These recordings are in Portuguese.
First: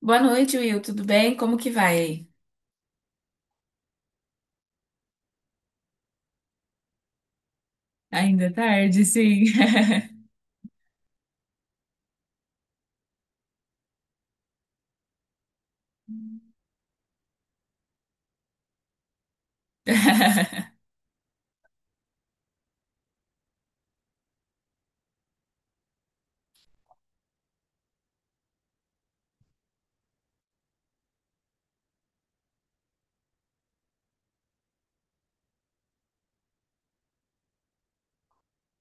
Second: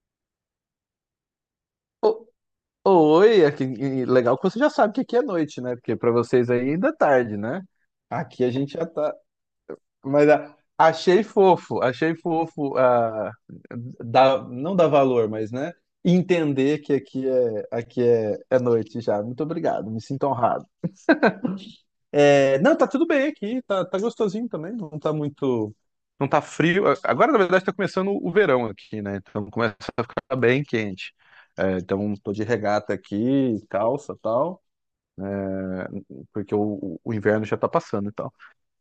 Boa noite, Will. Tudo bem? Como que vai O- aí? Oi, aqui, e legal que você já sabe que aqui é noite, né? Porque pra vocês aí ainda é tarde, né? Aqui Ainda é a gente já tarde, tá. sim. Mas achei fofo, não dá valor, mas né? Entender que aqui é noite já. Muito obrigado, me sinto honrado. É, não, tá tudo bem aqui, tá, tá gostosinho também, não tá muito. Não tá frio. Agora, na verdade, tá começando o verão aqui, né? Então começa a ficar bem quente. É, então tô de regata aqui, calça tal, porque o inverno já tá passando e tal.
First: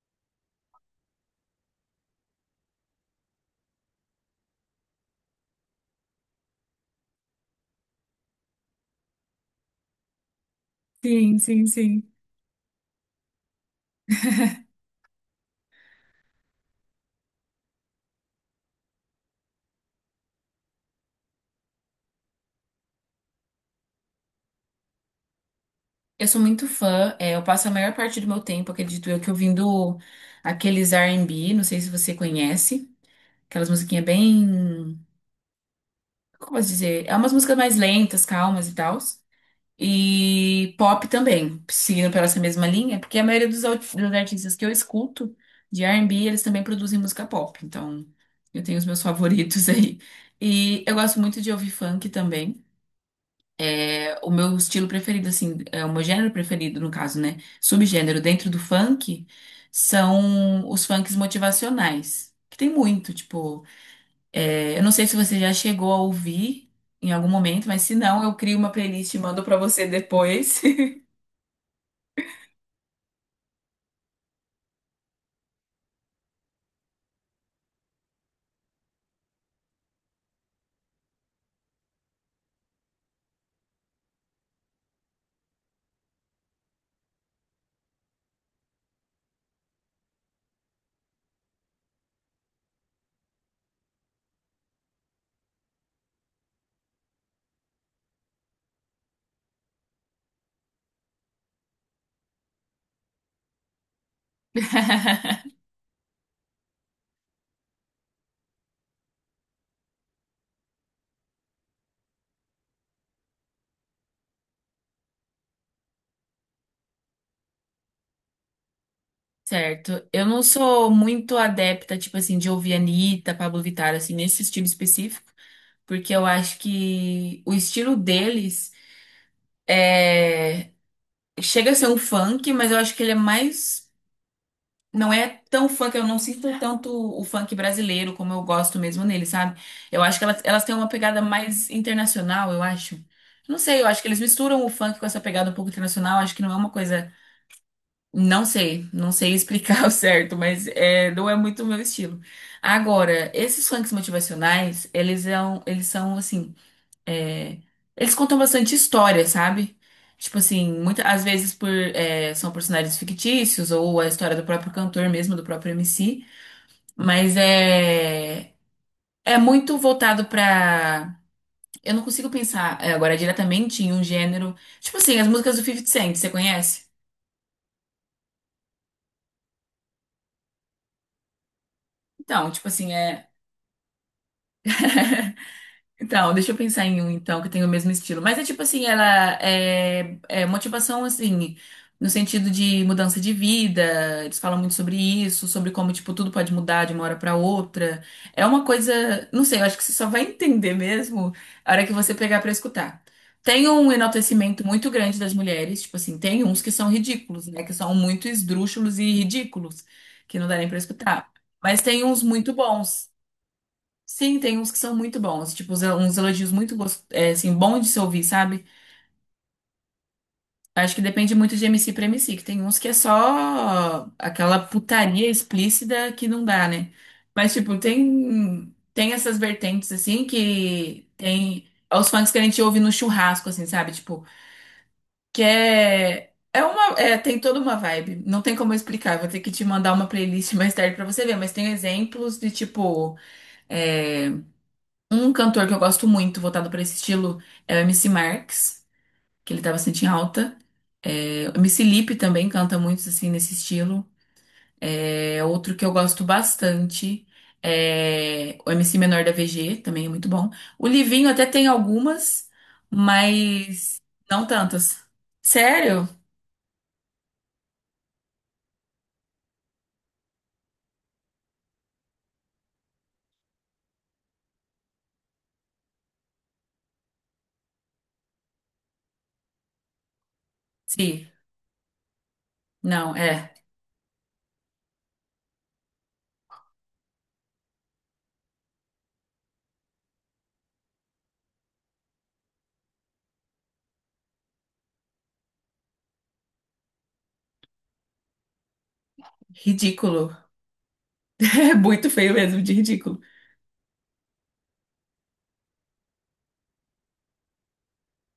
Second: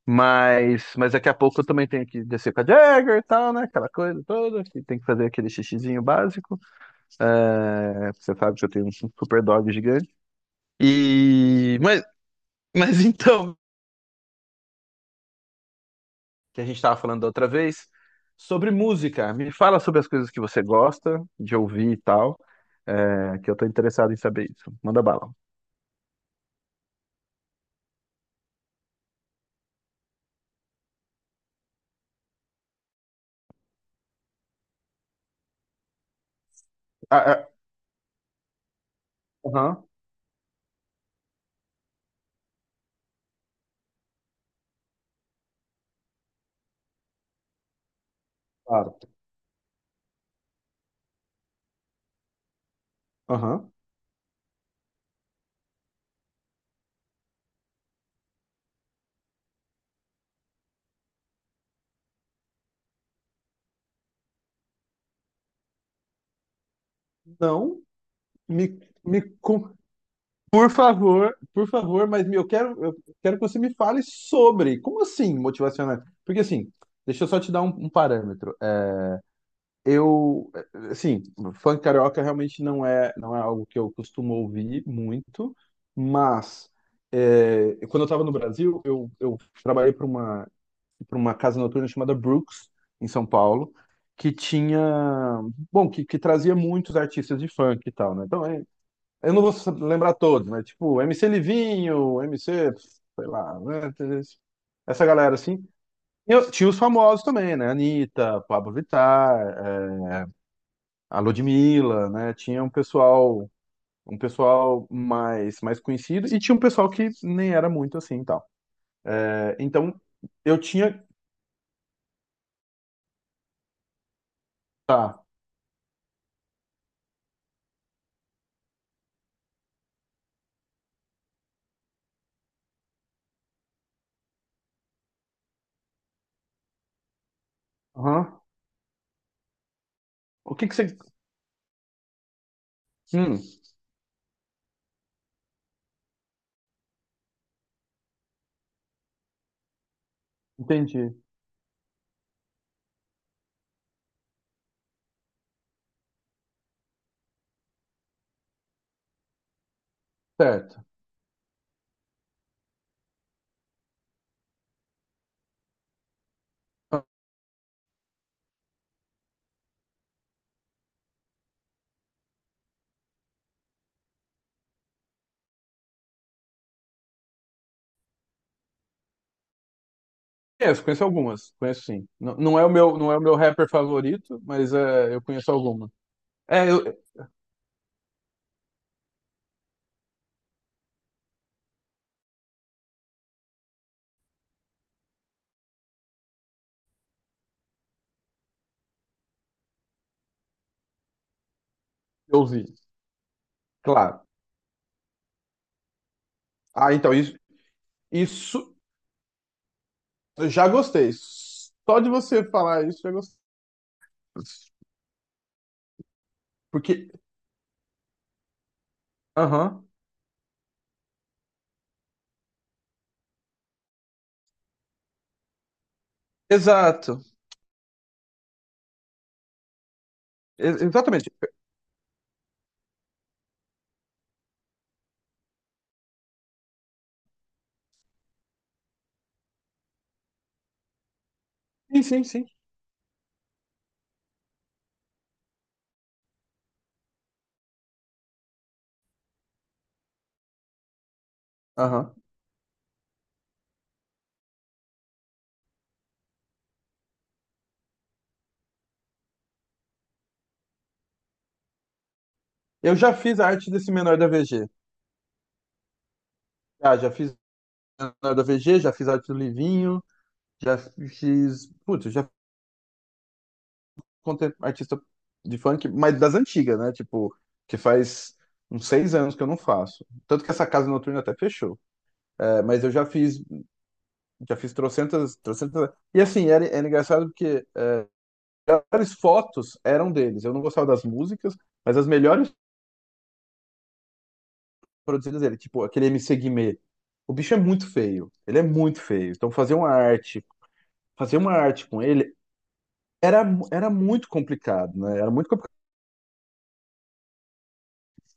Mas daqui a pouco eu também tenho que descer com a Jagger e tal, né? Aquela coisa toda, que tem que fazer aquele xixizinho básico. É, você sabe que eu tenho um super dog gigante. Sim, sim, E. Mas, sim. mas então, que a gente estava falando da outra vez, sobre música. Me fala sobre as coisas que você gosta de ouvir e tal, que eu tô interessado em saber isso. Manda bala. Eu sou muito fã. Eu passo a maior parte do meu tempo, acredito eu, que ouvindo aqueles R&B. Não sei se você conhece. Aquelas musiquinhas bem... Como eu posso dizer? É Ah, umas ah, músicas mais lentas, calmas e tal. aham, E pop também, seguindo pela essa mesma linha, porque a maioria dos artistas que eu escuto de R&B, eles também produzem música pop. Então, eu tenho os claro. meus favoritos aí. E eu gosto muito de ouvir funk também. Aham. É, o meu estilo preferido, assim, é o meu gênero preferido, no caso, né? Subgênero dentro do funk são os funks motivacionais, que tem muito, tipo, eu não sei se você já chegou a ouvir em algum momento, Não, mas se não, eu crio uma me, playlist e me, mando pra con- você depois. Por favor, mas eu quero que você me fale sobre. Como assim, motivacional? Porque assim, deixa eu só te dar um parâmetro. Assim, funk carioca realmente não é algo que eu costumo ouvir muito, mas quando eu estava no Brasil, eu trabalhei para uma casa noturna chamada Brooks, em São Paulo, que tinha, bom, que trazia muitos artistas de funk e tal, né? Então, eu não vou lembrar todos, mas tipo, MC Livinho, MC, sei lá, né? Essa galera assim. E tinha os famosos também, né? Anitta, Pablo Vittar, a Ludmilla, né? Tinha um pessoal mais conhecido e tinha um pessoal que nem era muito assim, e tal. É, então Certo. Eu não eu sou tinha, muito adepta, tipo assim, de ouvir Anitta, Pablo Vittar, assim, nesse estilo tá. específico, porque eu acho que o estilo deles chega a ser um funk, mas eu acho que ele é mais. Não é tão funk, eu não sinto tanto o funk brasileiro como eu Aham. gosto mesmo nele, sabe? Eu acho que elas, O elas que têm que uma você, pegada mais internacional, eu acho. hum, Não sei, eu acho que eles misturam o funk com essa pegada um pouco internacional, acho que não é uma coisa. Não sei, não sei explicar o certo, mas é, entendi. não é muito o meu estilo. Agora, esses funks motivacionais, eles são assim, é, eles contam bastante história, sabe? Tipo assim, Certo. muitas às vezes por, são personagens fictícios ou a história do próprio cantor mesmo, do próprio MC, Ah, mas é muito voltado pra. Eu não consigo pensar agora diretamente em um gênero. Tipo assim, as músicas do 50 Cent, você conhece? conheço, conheço algumas, conheço sim. Então, não é tipo o assim, meu, não é o é. meu rapper favorito, mas eu conheço algumas. Então, deixa eu É, eu, pensar em um, então, que tem o mesmo estilo. Mas é tipo assim, ela é motivação, assim, no sentido de mudança de vida. Eles falam muito sobre isso, sobre como, tipo, tudo pode mudar de uma hora pra outra. É uma coisa, não sei, eu acho que você só vai entender mesmo a hora que você eu pegar pra ouvi, escutar. Tem um claro. enaltecimento muito grande das mulheres, tipo assim, tem uns que são Ah, então isso, ridículos, né? Que são muito isso esdrúxulos e ridículos, que não eu dá nem já pra gostei. escutar. Mas Só tem de uns você muito falar isso, bons. eu já gostei. Sim, tem uns que são muito bons, tipo, uns elogios muito Porque, assim, bom de se ouvir, sabe? aham, Acho que depende muito de MC pra MC, que tem uns que é só aquela putaria explícita que não dá, né? exato, Mas, tipo, tem essas vertentes, assim, que exatamente. tem os fãs que a gente ouve no churrasco, assim, sabe? Tipo, que é, é uma, é, tem toda uma vibe, não tem como eu explicar, vou ter que te mandar uma playlist mais tarde pra você ver, mas tem Sim, sim, exemplos sim. de, tipo, é, um cantor que eu gosto muito, voltado para esse estilo, é o MC Marx, que ele tá bastante em alta. É, o MC Lipe Aham. também canta muito assim nesse estilo. É, outro que eu gosto bastante é o MC Menor da VG, também é muito bom. O Livinho até tem algumas, Eu já fiz a arte desse mas menor da não VG. tantas. Sério? Já fiz menor da VG, já fiz arte do Livinho, já fiz. Putz, eu já contei artista de funk, mas das antigas, né? Tipo, que faz uns 6 anos que eu não faço. Tanto que essa casa noturna Sim. até fechou. É, mas eu Não, é já fiz trocentas, trocentas. E assim, era engraçado porque as melhores fotos eram deles. Eu não gostava das músicas, mas as melhores produzidas dele, tipo aquele MC Guimê. O bicho é muito feio, ele é muito feio. Então ridículo. Fazer uma É arte com muito feio ele mesmo, de ridículo. era, era muito complicado, né? Era muito complicado.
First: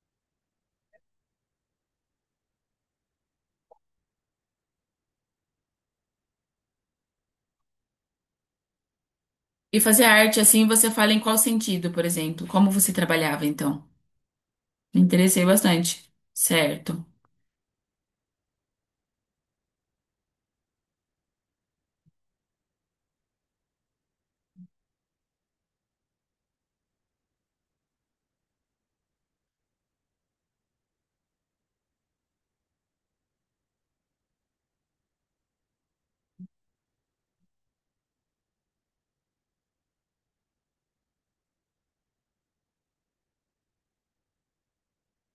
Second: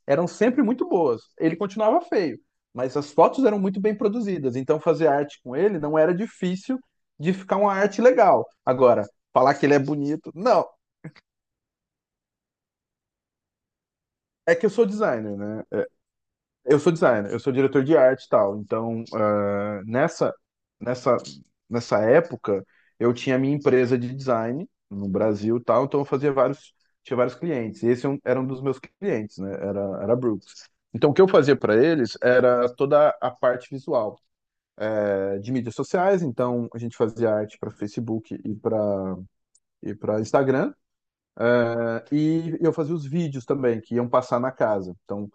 Eram sempre muito boas. Ele continuava feio, mas as fotos eram muito bem produzidas. Então fazer arte com ele não era difícil de ficar uma arte legal. Agora, falar que ele E é fazer bonito, arte não. assim, você fala em qual sentido, por exemplo? Como você trabalhava então? É que eu sou Me designer, interessei né? bastante. Eu sou Certo. designer, eu sou diretor de arte e tal. Então, nessa, nessa época, eu tinha minha empresa de design no Brasil e tal, então eu fazia vários, tinha vários clientes. E esse é era um dos meus clientes, né? Era a Brooks. Então, o que eu fazia para eles era toda a parte visual, de mídias sociais. Então, a gente fazia arte para Facebook e para Instagram. E eu fazia os vídeos também, que iam passar na casa. Então,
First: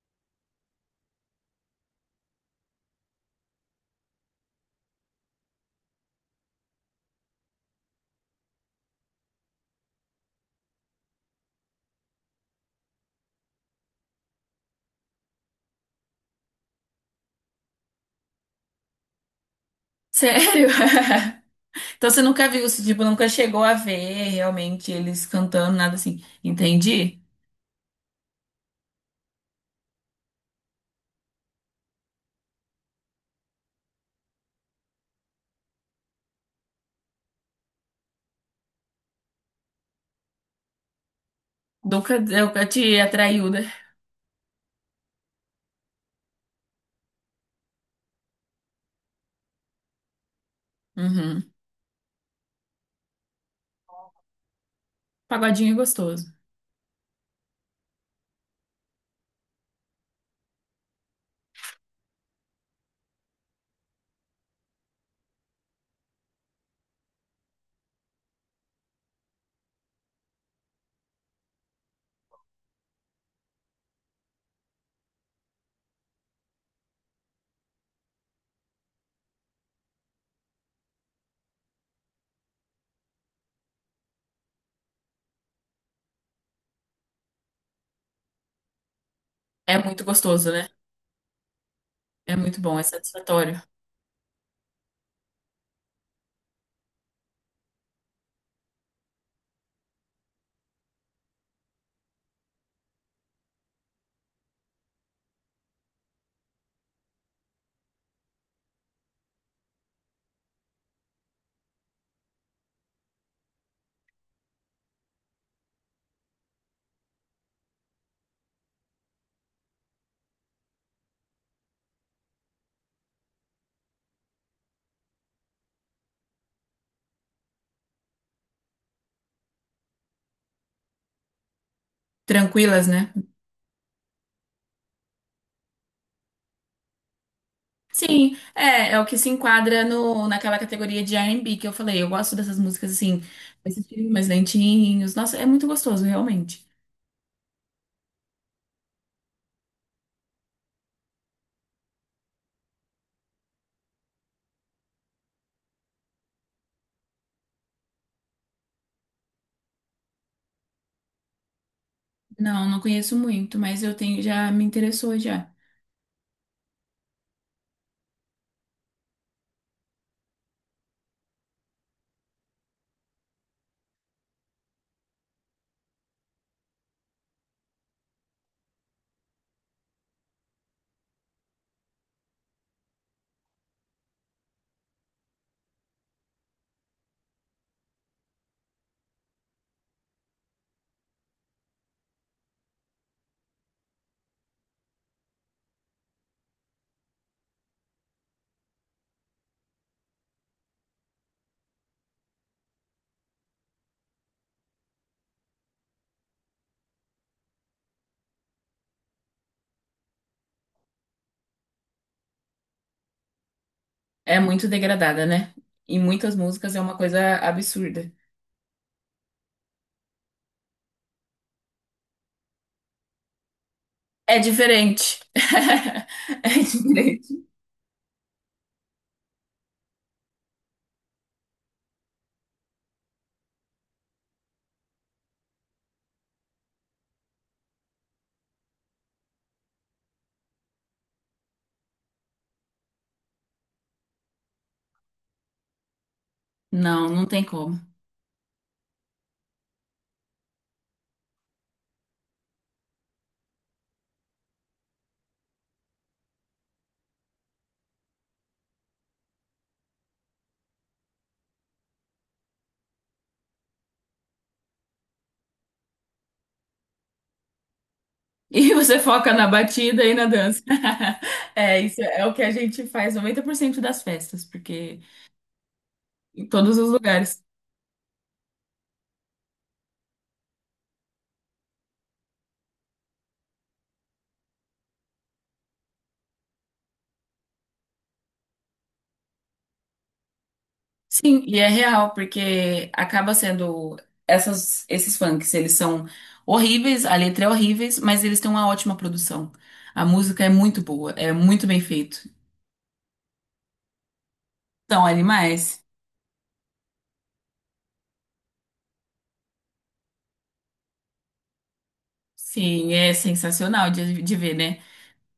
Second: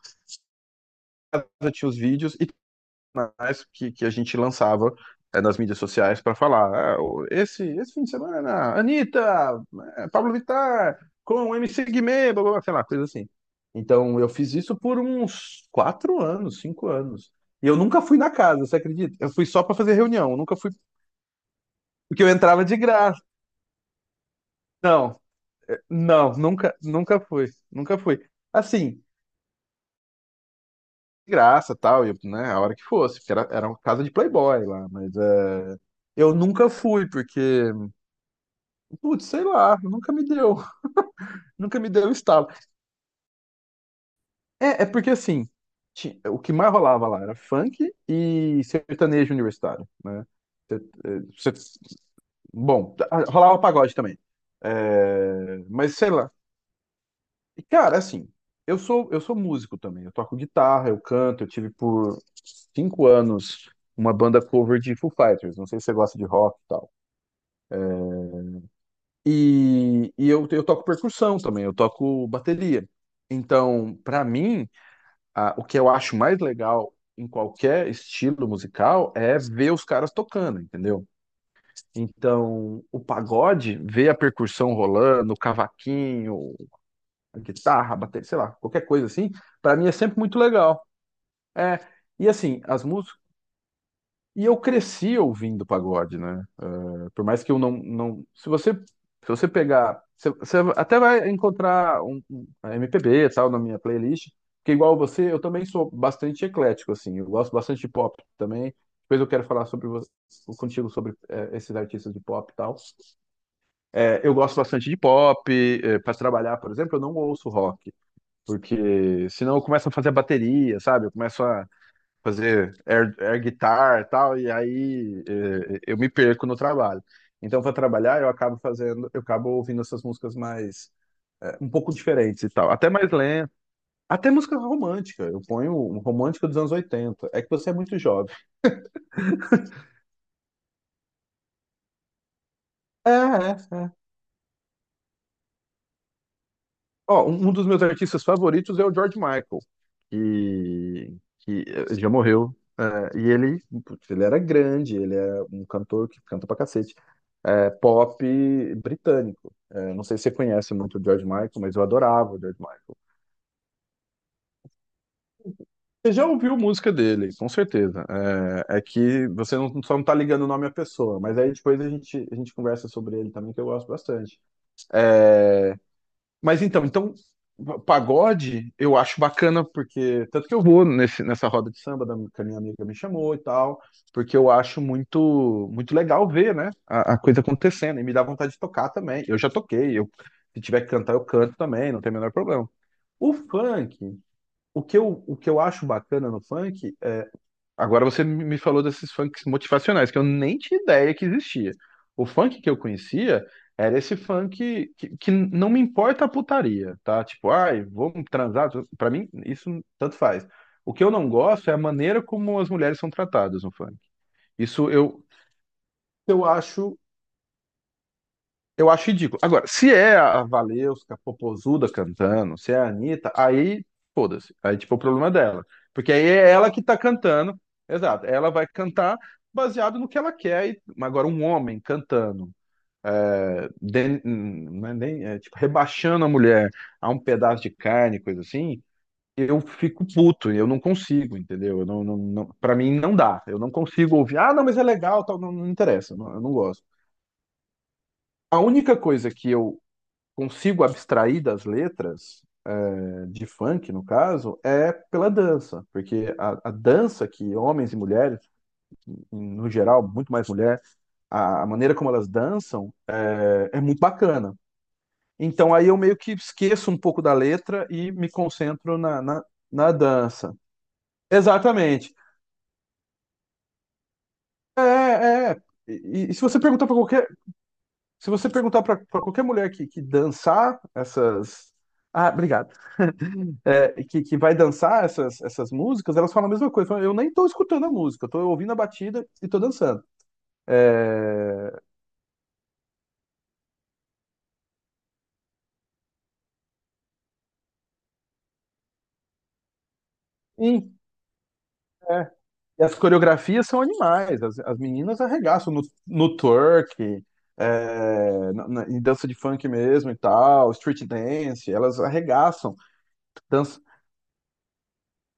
eu tinha os vídeos e que a gente lançava nas mídias sociais para falar. "Ah, esse fim de semana, Anitta, Pablo Vittar, com o MC Guimê, blá, blá, blá", sei lá, coisa assim. Então eu fiz isso por uns 4 anos, 5 anos. E eu nunca fui na casa, você acredita? Eu fui só para fazer reunião, eu nunca Sério? fui, Então você porque eu nunca viu, entrava de você, tipo, graça. nunca chegou a ver realmente Não, eles cantando, nada assim. não, nunca, nunca Entendi. fui, nunca fui. Assim, de graça, tal, e, né, a hora que fosse, porque era uma casa de playboy lá, mas eu nunca fui, porque putz, sei lá, nunca me deu, nunca me deu um Nunca, estalo. nunca te atraiu, né? É, porque assim, o que mais rolava lá era funk e sertanejo universitário, né? Ser- eh, Uhum. ser- Bom, rolava pagode também. É, Pagodinho é mas sei lá. gostoso. E, cara, assim, eu sou músico também. Eu toco guitarra, eu canto. Eu tive por 5 anos uma banda cover de Foo Fighters. Não sei se você gosta de rock e tal. E eu toco percussão também. Eu toco bateria. Então, pra mim, ah, o que eu acho mais legal em qualquer estilo musical é ver os caras tocando, entendeu? Então, o pagode, ver a percussão rolando, o cavaquinho, a guitarra, a bateria, sei lá, qualquer coisa assim, É pra mim é muito sempre muito gostoso, né? legal. É, e É muito assim, bom, é as músicas satisfatório. e eu cresci ouvindo pagode, né? Por mais que eu não, não. Se você pegar. Você até vai encontrar um MPB e tal na minha playlist, porque igual você, eu também sou bastante eclético, assim. Eu gosto bastante de pop também. Depois eu quero falar contigo sobre esses artistas de pop e tal. Eu gosto bastante de pop. Para trabalhar, por exemplo, eu não ouço rock, porque senão eu começo a fazer bateria, sabe? Eu começo a fazer air guitar e tal, e aí eu me perco no trabalho. Então, para trabalhar, eu acabo ouvindo essas músicas mais, um pouco diferentes e tal, Tranquilas, até mais né? lenta, até música romântica. Eu ponho um romântico dos anos 80. É que você é muito jovem. Sim, é, é o que se enquadra no, naquela categoria de R&B que eu falei. Eu gosto dessas músicas É, assim, é, esses é. filmes mais lentinhos. Nossa, é muito gostoso, realmente. Ó, um dos meus artistas favoritos é o George Michael, que já morreu. É, e ele, putz, ele era grande, ele é um cantor que canta pra cacete. É, pop britânico. É, não sei se você conhece muito o George Michael, mas eu adorava o George Não, não Michael. conheço muito, mas eu tenho, já me interessou já. Você já ouviu música dele, com certeza. É, é que você não, só não tá ligando o nome à pessoa, mas aí depois a gente conversa sobre ele também, que eu gosto bastante. É, mas então pagode eu acho bacana, porque tanto que eu vou nesse, nessa roda de samba da, que a minha amiga me chamou e tal, porque eu acho muito muito legal ver, né, a coisa acontecendo e me dá vontade de tocar também. Eu já toquei, eu se tiver que cantar eu canto também, não tem o menor problema. O funk, o que eu acho bacana no funk. Agora você me falou desses funks motivacionais, que eu nem tinha ideia que existia. O funk que eu conhecia era esse funk que não me importa a putaria, tá? Tipo, ai, vamos transar. Pra mim, isso tanto faz. O que eu não gosto é a maneira como as mulheres são tratadas no funk. É muito Isso degradada, né? Em muitas eu músicas é uma acho coisa absurda. eu acho ridículo. Agora, se é a Valesca Popozuda cantando, se é a Anitta, aí É foda-se. Aí, tipo, o diferente. problema é dela. Porque aí É é ela que tá diferente. cantando. Exato. Ela vai cantar baseado no que ela quer. E. Mas agora, um homem cantando, não é nem, tipo, rebaixando a mulher a um pedaço de carne, coisa assim, eu fico puto. Eu não consigo, entendeu? Eu não, não, não, pra mim, não dá. Eu não consigo ouvir. Ah, não, mas é legal, tal. Não, não interessa. Eu não gosto. Não, não tem como. A única coisa que eu consigo abstrair das letras, de funk no caso, é pela dança, porque a dança que homens e mulheres, no geral, muito mais mulher, a maneira como elas dançam muito bacana. Então aí eu meio que esqueço um pouco da letra e me E você concentro na, foca na, na na batida e na dança. dança. É, isso Exatamente. é o que a gente faz 90% das festas, É, porque é. É. E se em você todos perguntar os lugares. se você perguntar para qualquer mulher que dançar ah, obrigado. Que vai dançar essas músicas, elas falam a mesma coisa. Falam, eu nem tô escutando a música, eu tô ouvindo a batida e tô dançando. Sim, e é É, real, porque acaba sendo esses funks, eles são horríveis, a letra é horríveis, mas eles têm uma ótima produção. A música é muito sim. boa, é muito bem feito. É. E as coreografias são animais, as São meninas arregaçam no, animais. no twerk, em dança de funk mesmo e tal, street dance, elas arregaçam. Sim, é dan- sensacional de ver, né?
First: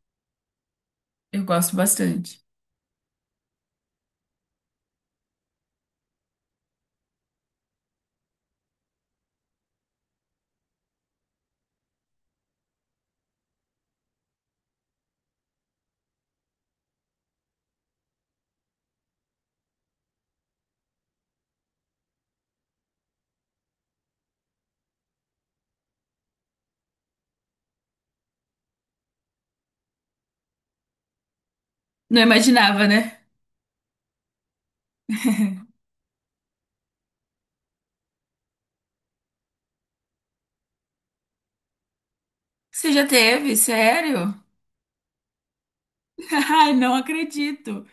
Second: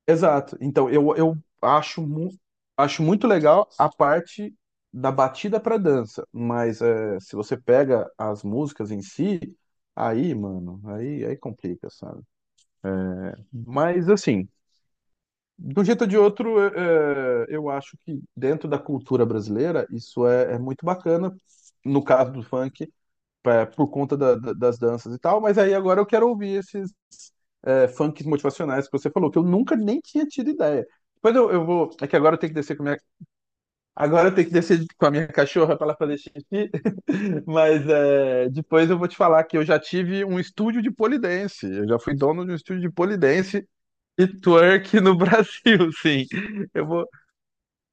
Exato. Então, eu Eu gosto acho, mu bastante. acho muito legal a parte da batida pra dança, mas se você pega as músicas em si, aí, mano, aí complica, sabe? Mas, assim, de um jeito ou de outro, eu acho que dentro da cultura brasileira, isso é muito bacana, no caso do funk, por conta das danças e tal, mas aí agora eu quero ouvir funks motivacionais que você falou, que eu nunca nem tinha tido ideia. Depois eu vou. É que Não agora eu tenho que descer com imaginava, a minha. né? Agora eu tenho que descer com a minha cachorra para ela fazer xixi. Mas depois eu vou te falar que eu já tive um estúdio de pole dance. Eu já fui dono de um estúdio de Você já pole teve? dance e Sério? twerk no Brasil, sim. Ai, Eu não vou, acredito.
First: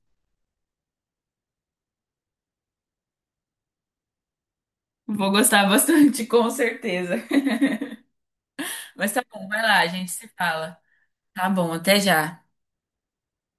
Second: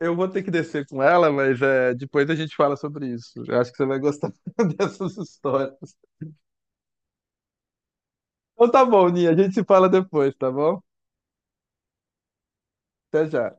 eu vou ter que descer com ela, mas depois a gente fala sobre isso. Eu acho que você vai gostar dessas Vou gostar histórias. bastante, com certeza. Então tá bom, Mas tá Ninha. A bom, gente vai se lá, a fala gente se depois, tá fala. bom? Tá bom, até já. Até já.